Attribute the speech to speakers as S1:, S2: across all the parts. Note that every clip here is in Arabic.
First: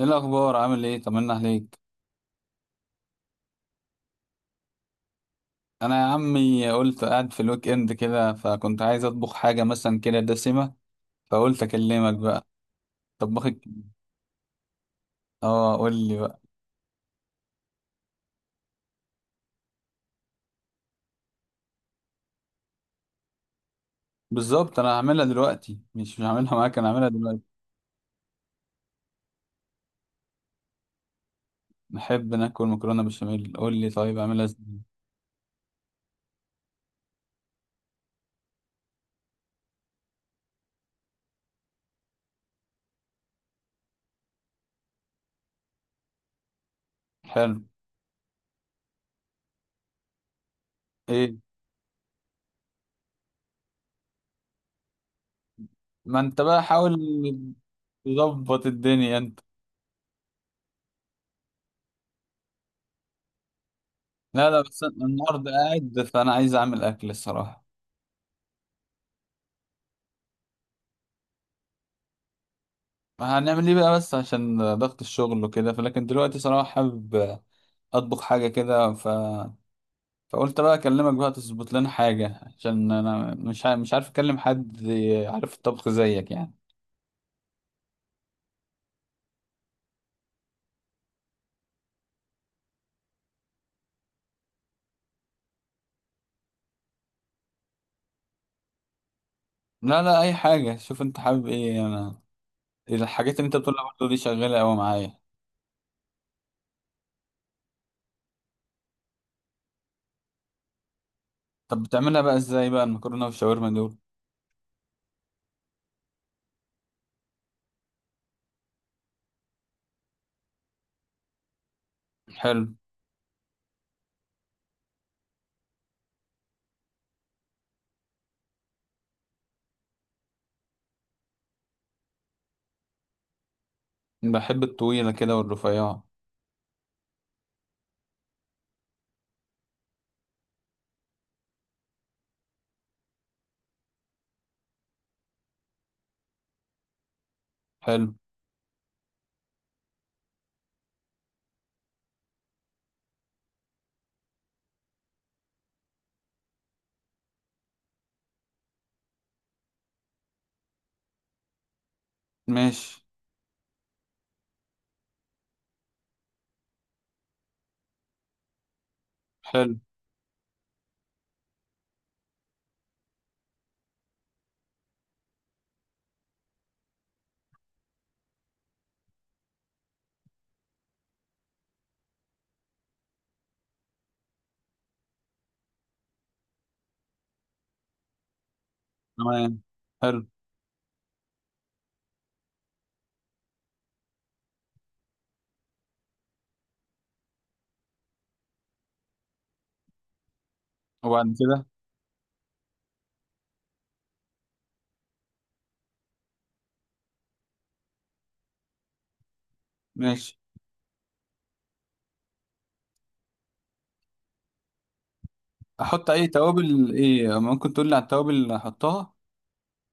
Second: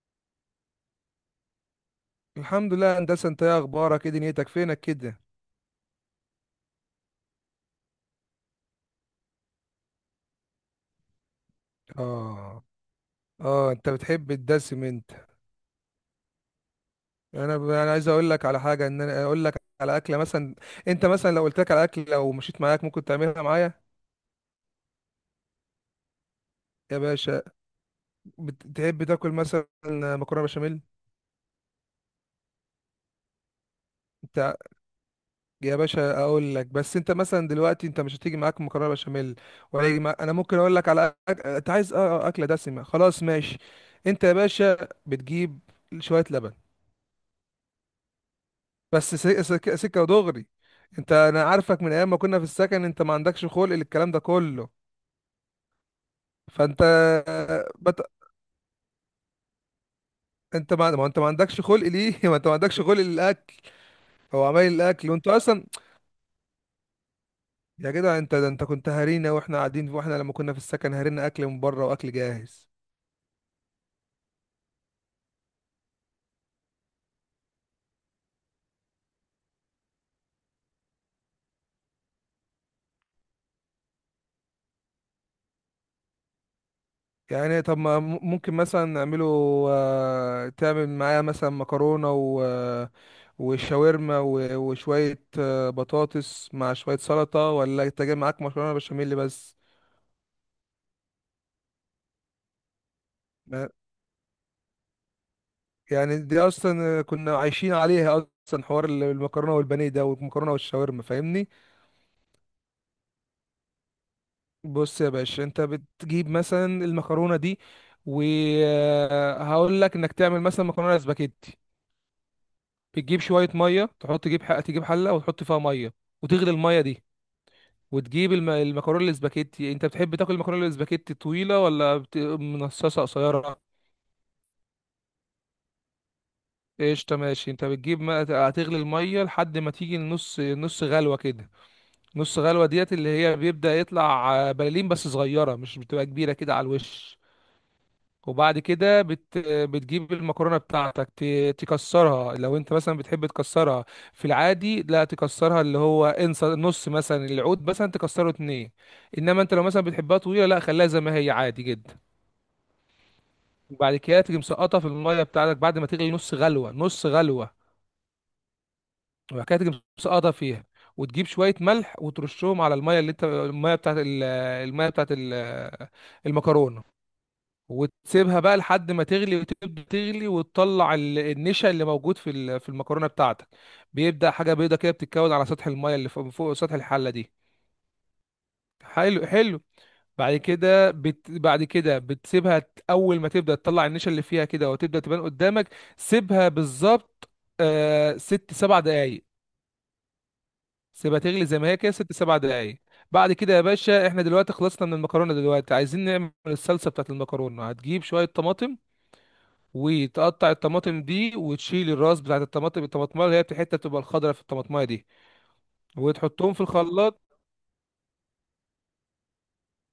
S1: ايه الاخبار؟ عامل ايه؟ طمنا عليك.
S2: الحمد لله يا هندسه، انت ايه اخبارك؟ ايه دنيتك؟ فينك كده؟
S1: انا يا عمي قلت قاعد في الويك اند كده، فكنت عايز اطبخ حاجه مثلا كده دسمه، فقلت اكلمك بقى.
S2: اه،
S1: طبخك.
S2: اه، انت بتحب الدسم انت؟
S1: اه، قول لي بقى.
S2: انا عايز اقول لك على حاجه، ان انا اقول لك على اكله مثلا. انت مثلا لو قلت لك على اكله، لو مشيت معاك ممكن تعملها معايا؟
S1: بالظبط، انا هعملها دلوقتي، مش هعملها معاك، انا
S2: يا
S1: هعملها
S2: باشا،
S1: دلوقتي.
S2: بتحب تاكل مثلا مكرونه بشاميل؟
S1: نحب ناكل مكرونه بشاميل، قول لي طيب اعملها
S2: انت
S1: ازاي؟
S2: يا باشا اقول لك، بس انت مثلا دلوقتي انت مش هتيجي معاك مكرونه بشاميل ولا يجي معاك. انا ممكن اقول لك على انت عايز اكله دسمه، خلاص ماشي. انت يا باشا بتجيب شويه لبن،
S1: حلو.
S2: بس سكة ودغري. انت
S1: ايه؟
S2: انا عارفك من ايام ما كنا في السكن، انت ما عندكش خلق للكلام ده كله.
S1: ما انت بقى
S2: فانت
S1: حاول
S2: بت...
S1: تظبط الدنيا انت.
S2: انت ما... ما انت ما عندكش خلق ليه؟ ما انت ما عندكش خلق للاكل. هو
S1: لا لا،
S2: عمال
S1: بس أنا
S2: الاكل وانت
S1: النهارده
S2: اصلا
S1: قاعد، فانا عايز اعمل اكل الصراحه.
S2: يا جدع، انت ده انت كنت هارينا واحنا قاعدين، واحنا لما كنا في السكن هارينا اكل من بره واكل جاهز.
S1: هنعمل ايه بقى بس عشان ضغط الشغل وكده، فلكن دلوقتي صراحه حابب اطبخ حاجه كده، فقلت بقى اكلمك بقى تظبط لنا حاجه، عشان انا مش عارف اكلم حد عارف الطبخ زيك يعني.
S2: يعني طب ما م- ممكن مثلا نعمله. تعمل معاه مثلا مكرونة و وشاورما وشوية بطاطس مع شوية سلطة، ولا انت جاي معاك مكرونة بشاميل بس؟
S1: لا لا، اي حاجه، شوف انت حابب ايه. انا الحاجات اللي انت
S2: ما-
S1: بتقولها برضه دي شغاله قوي معايا.
S2: يعني دي أصلا كنا عايشين عليها أصلا، حوار المكرونة والبانيه ده، والمكرونة والشاورما، فاهمني.
S1: طب بتعملها بقى ازاي بقى المكرونه والشاورما دول؟
S2: بص يا باشا، انت بتجيب مثلا المكرونة دي وهقول لك انك تعمل مثلا مكرونة سباكيتي.
S1: حلو.
S2: بتجيب شويه ميه تحط، تجيب حق، تجيب حله وتحط فيها ميه، وتغلي الميه دي. وتجيب المكرونه الاسباجيتي. انت بتحب تاكل المكرونه الاسباجيتي طويله ولا منصصه قصيره؟
S1: بحب الطويله كده والرفيعه.
S2: قشطه، ماشي. انت بتجيب ما... هتغلي الميه لحد ما تيجي النص، نص غلوه كده. نص غلوه ديت اللي هي بيبدا يطلع بلالين بس صغيره، مش بتبقى كبيره كده على الوش.
S1: حلو.
S2: وبعد كده بتجيب المكرونه بتاعتك، تكسرها لو انت مثلا بتحب تكسرها. في العادي لا تكسرها، اللي هو انسى نص مثلا العود مثلا تكسره اتنين. انما انت لو مثلا بتحبها طويله، لا خليها زي ما هي عادي جدا.
S1: ماشي.
S2: وبعد كده تيجي مسقطها في الميه بتاعتك بعد ما تغلي نص غلوه، نص غلوه. وبعد كده
S1: حلو.
S2: تيجي مسقطها فيها. وتجيب شويه ملح وترشهم على الميه، اللي انت الميه بتاعت الميه بتاعت المكرونه. وتسيبها بقى لحد ما تغلي، وتبدا تغلي، وتطلع النشا اللي موجود في المكرونه بتاعتك. بيبدا حاجه بيضه كده بتتكون على سطح الميه، اللي فوق فوق سطح الحله دي. حلو
S1: تمام.
S2: حلو.
S1: حلو.
S2: بعد كده بتسيبها اول ما تبدا تطلع النشا اللي فيها كده وتبدا تبان قدامك. سيبها بالظبط، 6 7 دقايق. سيبها
S1: وبعد
S2: تغلي زي
S1: كده؟
S2: ما هي كده 6 7 دقايق. بعد كده يا باشا، احنا دلوقتي خلصنا من المكرونه. دلوقتي عايزين نعمل الصلصه بتاعت المكرونه. هتجيب شويه طماطم،
S1: ماشي.
S2: وتقطع الطماطم دي، وتشيل الراس بتاعت الطماطم، الطماطمايه اللي هي الحته بتبقى الخضراء في الطماطمايه دي.
S1: احط اي
S2: وتحطهم في
S1: توابل؟
S2: الخلاط.
S1: ايه ممكن تقول لي على التوابل اللي احطها؟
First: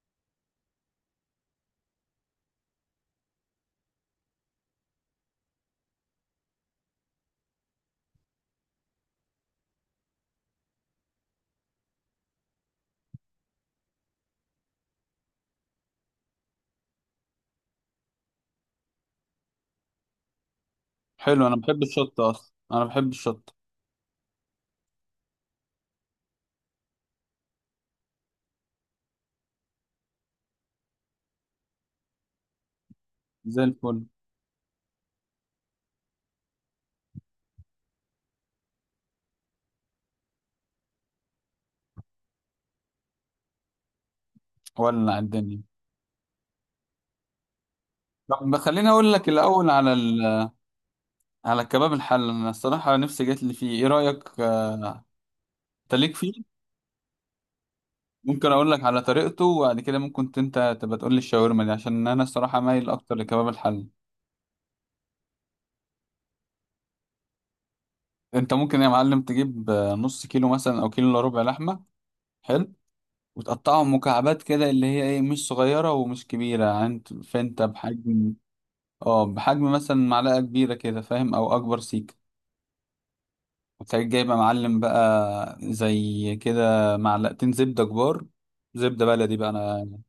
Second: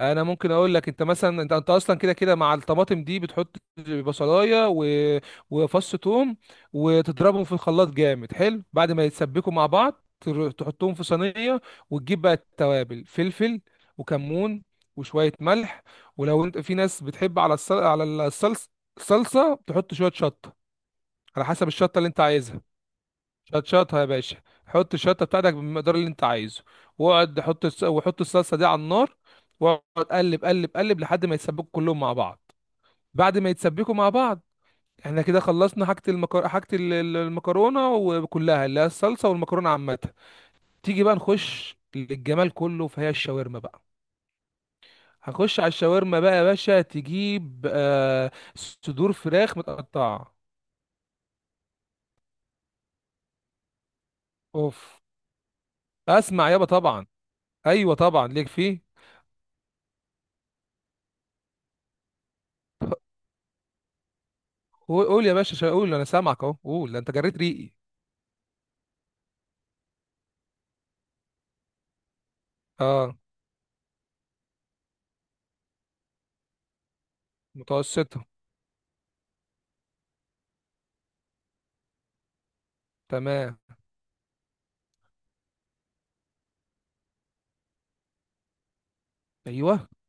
S2: انا ممكن اقول لك، انت مثلا انت اصلا كده كده مع الطماطم دي بتحط بصلايه وفص ثوم، وتضربهم في الخلاط جامد حلو. بعد ما يتسبكوا مع بعض تحطهم في صينيه. وتجيب بقى التوابل: فلفل وكمون وشويه ملح. ولو انت في ناس بتحب على على الصلصه الصلصه تحط شويه شطه. على
S1: حلو، انا
S2: حسب
S1: بحب
S2: الشطه اللي انت
S1: الشطه اصلا،
S2: عايزها.
S1: انا بحب الشطه.
S2: شطشطها يا باشا، حط الشطه بتاعتك بالمقدار اللي انت عايزه. واقعد حط الس... وحط الصلصه دي على النار، واقعد قلب قلب قلب لحد ما يتسبكوا كلهم مع بعض. بعد ما
S1: زي
S2: يتسبكوا
S1: الفل.
S2: مع بعض، احنا كده خلصنا حاجه المكرونه وكلها، اللي هي الصلصه والمكرونه عامه. تيجي بقى نخش للجمال كله فهي الشاورما بقى.
S1: ولع
S2: هنخش
S1: الدنيا.
S2: على الشاورما بقى يا باشا، تجيب
S1: طب خليني اقول
S2: صدور
S1: لك
S2: فراخ
S1: الاول على
S2: متقطعه.
S1: على الكباب الحل، انا الصراحه نفسي جات لي فيه، ايه رايك
S2: اوف.
S1: انت ليك
S2: اسمع
S1: فيه؟
S2: يابا، طبعا. ايوه طبعا ليك
S1: ممكن اقول لك
S2: فيه.
S1: على طريقته، وبعد كده ممكن انت تبقى تقول لي الشاورما دي، عشان انا الصراحه مايل اكتر لكباب الحل.
S2: قول قول يا باشا قول، انا سامعك اهو، قول ده انت جريت ريقي.
S1: انت ممكن يا معلم تجيب نص كيلو مثلا او كيلو الا ربع لحمه. حلو.
S2: اه.
S1: وتقطعهم مكعبات كده اللي هي ايه، مش صغيره ومش كبيره يعني فانت
S2: متوسطة.
S1: بحجم. اه، بحجم مثلا معلقه كبيره كده فاهم، او اكبر سيك.
S2: تمام.
S1: وتلاقيك جايبه معلم بقى زي كده معلقتين زبده كبار، زبده بلدي بقى
S2: ايوه.
S1: انا.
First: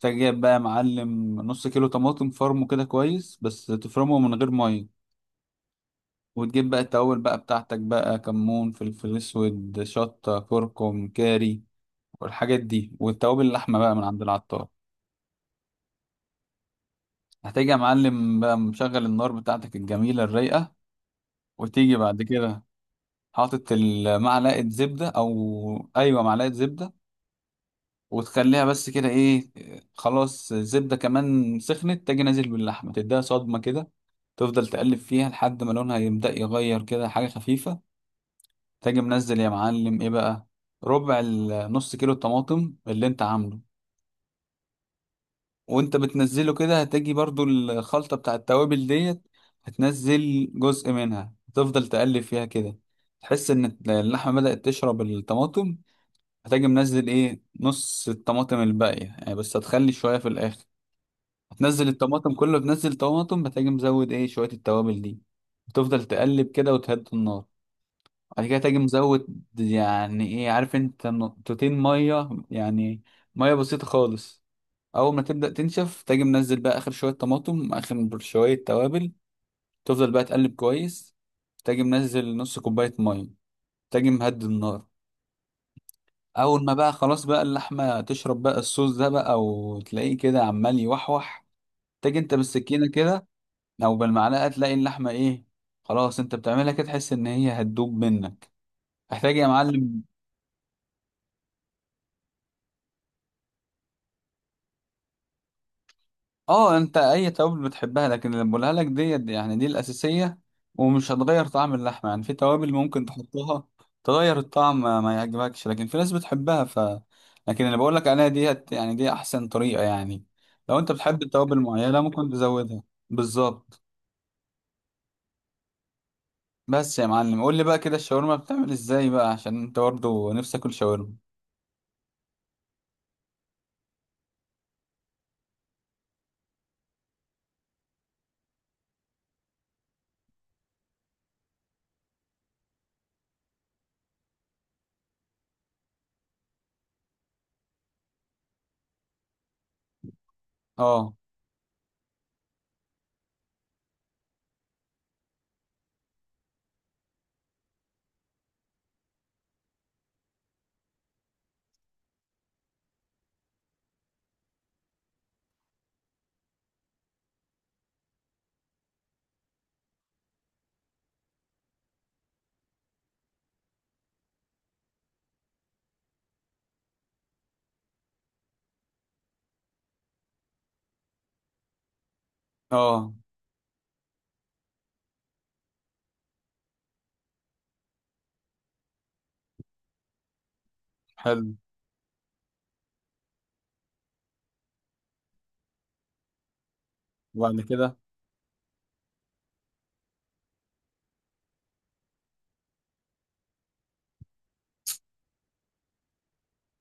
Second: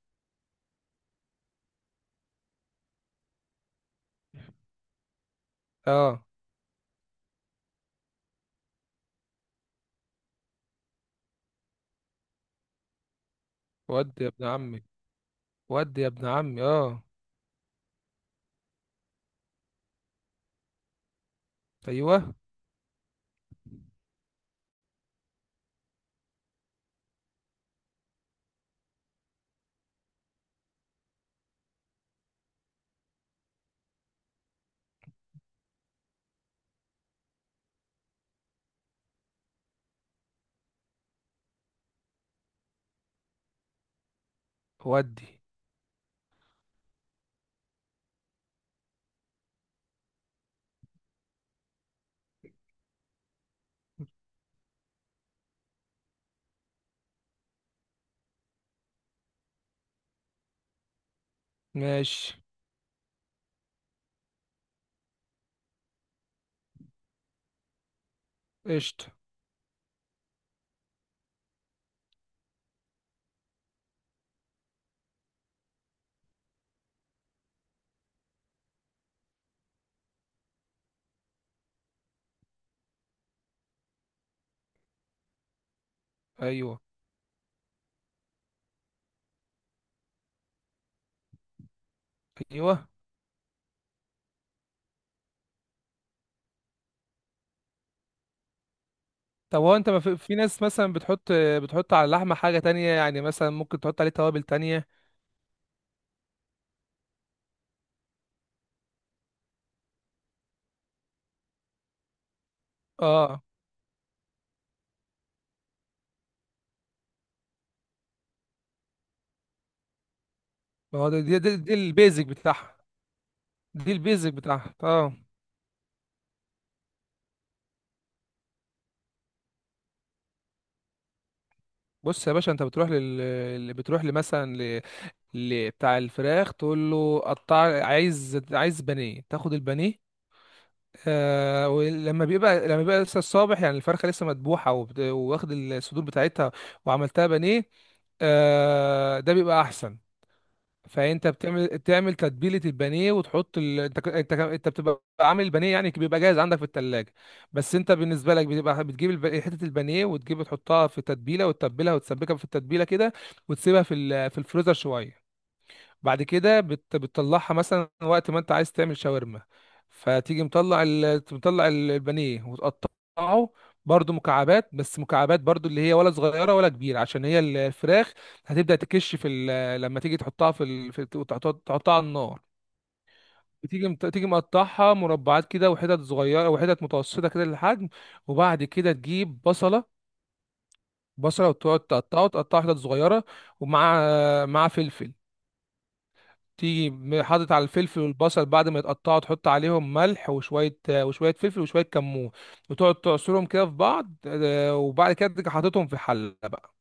S1: تلاقيك جايب بقى معلم نص كيلو طماطم، فرمه كده كويس بس تفرمه من غير ميه.
S2: اه.
S1: وتجيب بقى التوابل بقى بتاعتك بقى كمون، فلفل اسود، شطه، كركم، كاري، والحاجات دي، والتوابل اللحمه بقى من عند
S2: ودي يا ابن
S1: العطار.
S2: عمي، ودي يا ابن عمي، اه.
S1: هتيجي يا معلم بقى مشغل النار بتاعتك الجميله الرايقه، وتيجي بعد
S2: ايوه.
S1: كده حاطط معلقه زبده، او ايوه معلقه زبده. وتخليها بس كده ايه. خلاص، الزبدة كمان سخنت، تجي نازل باللحمة تديها صدمة كده. تفضل تقلب فيها لحد ما لونها يبدأ يغير كده حاجة خفيفة. تجي منزل يا معلم ايه بقى، ربع نص كيلو الطماطم اللي انت عامله.
S2: ودي.
S1: وانت بتنزله كده، هتجي برضو الخلطة بتاع التوابل ديت، هتنزل جزء منها، تفضل تقلب فيها كده، تحس ان اللحمة بدأت تشرب الطماطم. هتجي منزل ايه نص الطماطم الباقية، يعني بس هتخلي شوية في الآخر. هتنزل
S2: ماشي.
S1: الطماطم كله، بنزل طماطم، هتجي مزود ايه شوية التوابل دي. وتفضل تقلب كده وتهدي النار. بعد كده تجي
S2: قشطة.
S1: مزود يعني ايه عارف انت، نقطتين مية يعني. مية بسيطة خالص. أول ما تبدأ تنشف، تجي منزل بقى آخر شوية طماطم، آخر شوية توابل. تفضل بقى تقلب كويس. تجي منزل نص كوباية مية. تجي مهدي النار. أول ما
S2: ايوه.
S1: بقى خلاص بقى اللحمة تشرب بقى الصوص ده بقى، وتلاقيه كده عمال يوحوح. تجي انت
S2: ايوه.
S1: بالسكينة كده. او بالمعلقه تلاقي اللحمه ايه خلاص، انت بتعملها كده تحس ان هي هتدوب منك. محتاج يا
S2: طب هو انت، ما
S1: معلم.
S2: في ناس مثلا بتحط، على اللحمة حاجة تانية؟ يعني مثلا ممكن تحط عليه توابل تانية.
S1: اه، انت اي توابل بتحبها، لكن اللي بقولها لك دي يعني دي الاساسيه، ومش هتغير طعم اللحمه. يعني في توابل ممكن
S2: اه.
S1: تحطها تغير الطعم ما ما يعجبكش، لكن في ناس بتحبها، لكن اللي بقول لك عليها ديت يعني دي احسن طريقه يعني. لو انت
S2: ما هو
S1: بتحب توابل
S2: دي
S1: معينه
S2: البيزك
S1: ممكن
S2: بتاعها،
S1: تزودها. بالظبط.
S2: دي البيزك بتاعها، اه.
S1: بس يا معلم قول لي بقى كده الشاورما بتعمل ازاي بقى، عشان انت برضه نفسك اكل شاورما.
S2: بص يا باشا، انت بتروح اللي بتروح لمثلا بتاع الفراخ، تقول له قطع، عايز بانيه، تاخد البانيه. ولما بيبقى لسه الصابح، يعني الفرخه لسه مذبوحه واخد الصدور بتاعتها وعملتها بانيه. ده بيبقى احسن.
S1: اه،
S2: فانت بتعمل تتبيله البانيه وتحط ال... انت ك- انت ك- انت بتبقى عامل البانيه، يعني بيبقى جاهز عندك في التلاجة. بس انت بالنسبه لك بتبقى بتجيب حته البانيه وتجيب تحطها في تتبيله وتتبلها وتسبكها في التتبيله كده. وتسيبها في الفريزر شويه. بعد كده بتطلعها مثلا وقت ما انت عايز تعمل شاورما. فتيجي مطلع البانيه وتقطعه، برضو مكعبات، بس مكعبات برضو اللي هي ولا صغيره ولا كبيره عشان هي الفراخ. هتبدا تكش لما تيجي تحطها في, ال... في... تحط- تحطها على النار.
S1: اه.
S2: تيجي مقطعها مربعات كده، وحتت صغيره وحتت متوسطه كده للحجم. وبعد كده تجيب بصله، بصله،
S1: حلو.
S2: وتقعد تقطعه تقطعه حتت صغيره، ومع فلفل. تيجي حاطط
S1: وبعد
S2: على
S1: كده؟
S2: الفلفل والبصل. بعد ما يتقطعوا تحط عليهم ملح وشوية فلفل وشوية كمون، وتقعد تعصرهم كده في بعض، وبعد كده تيجي حاططهم في حلة بقى.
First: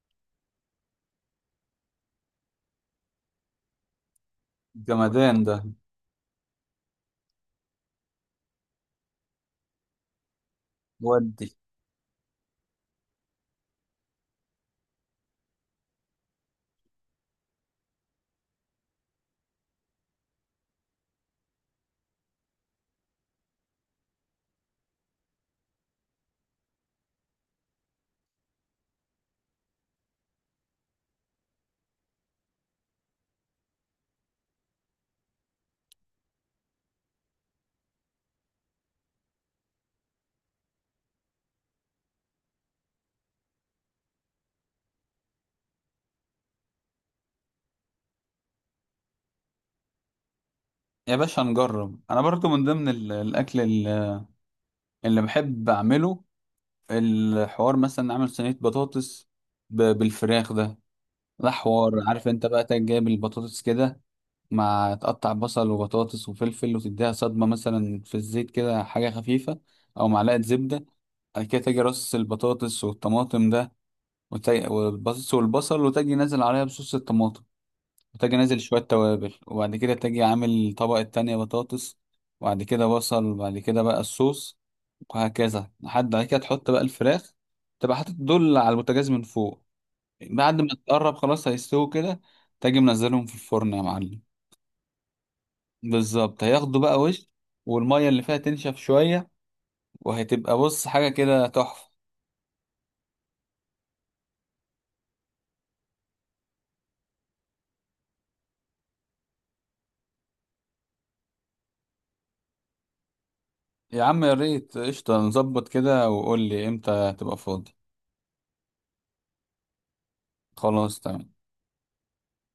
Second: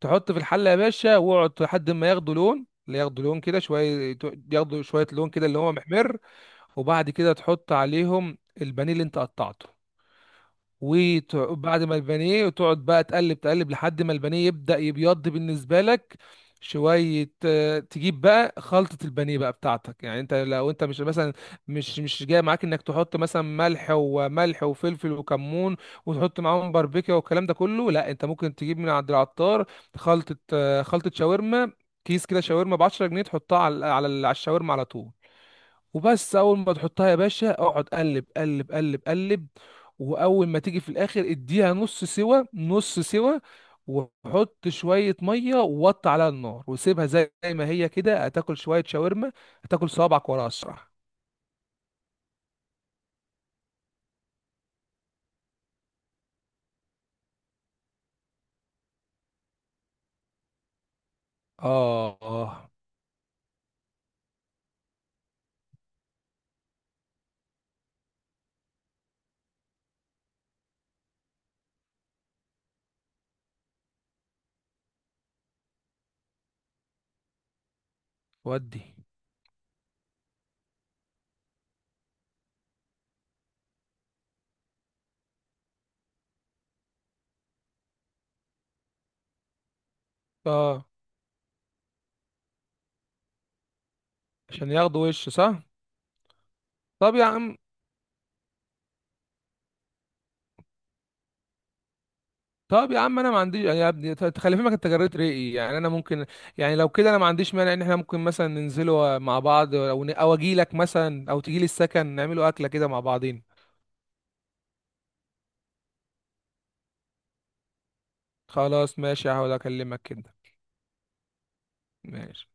S2: تحط في الحلة يا باشا، واقعد لحد ما ياخدوا لون، اللي ياخدوا لون كده شوية، ياخدوا شوية لون
S1: جمدان
S2: كده
S1: ده.
S2: اللي هو محمر. وبعد كده تحط عليهم البانيه اللي انت قطعته.
S1: ودي.
S2: وبعد ما البانيه وتقعد بقى تقلب تقلب لحد ما البانيه يبدأ يبيض بالنسبة لك شوية. تجيب بقى خلطة البانيه بقى بتاعتك. يعني انت لو انت مش مثلا مش مش جاي معاك انك تحط مثلا ملح وملح وفلفل وكمون، وتحط معاهم باربيكيا والكلام ده كله، لا. انت ممكن تجيب من عند العطار خلطة، خلطة شاورما، كيس كده شاورما ب 10 جنيه، تحطها على الشاورما على طول. وبس اول ما تحطها يا باشا اقعد قلب قلب قلب قلب. واول ما تيجي في الاخر اديها نص سوا، نص سوا. وحط شوية مية ووطي عليها النار وسيبها زي ما هي كده، هتاكل شوية شاورما هتاكل صوابعك ورا اسرع.
S1: يا باشا نجرب، انا برضو من ضمن الاكل اللي بحب اعمله. الحوار مثلا نعمل صينية بطاطس بالفراخ ده. ده حوار
S2: اه.
S1: عارف انت، بقى
S2: اه.
S1: تجي جايب البطاطس كده، مع تقطع بصل وبطاطس وفلفل، وتديها صدمة مثلا في الزيت كده حاجة خفيفة. او معلقة زبدة. بعد كده تجي رص البطاطس والطماطم ده، والبطاطس والبصل، وتجي نازل عليها بصوص الطماطم. وتجي نازل شوية
S2: ودي.
S1: توابل، وبعد كده تجي عامل طبقة تانية بطاطس. وبعد كده بصل، وبعد كده بقى الصوص. وهكذا، لحد بعد كده تحط بقى الفراخ. تبقى حاطط دول على البوتاجاز من فوق. بعد ما
S2: اه،
S1: تقرب خلاص هيستووا كده. تجي منزلهم في الفرن يا معلم.
S2: عشان ياخدوا وش، صح.
S1: بالظبط، هياخدوا بقى
S2: طب يا
S1: وش.
S2: عم.
S1: والمية اللي فيها تنشف شوية. وهتبقى، بص، حاجة كده تحفة.
S2: انا ما عنديش، يعني يا ابني تخلي فهمك، انت جريت رأيي. يعني انا ممكن، يعني لو كده انا ما عنديش مانع ان احنا ممكن مثلا ننزلوا مع بعض، او او اجي لك مثلا او تجي لي السكن نعملوا اكله كده مع بعضين.
S1: يا عم يا ريت، قشطة، نظبط كده وقول لي امتى تبقى فاضي.
S2: خلاص ماشي، هحاول اكلمك كده.
S1: خلاص تمام.
S2: ماشي.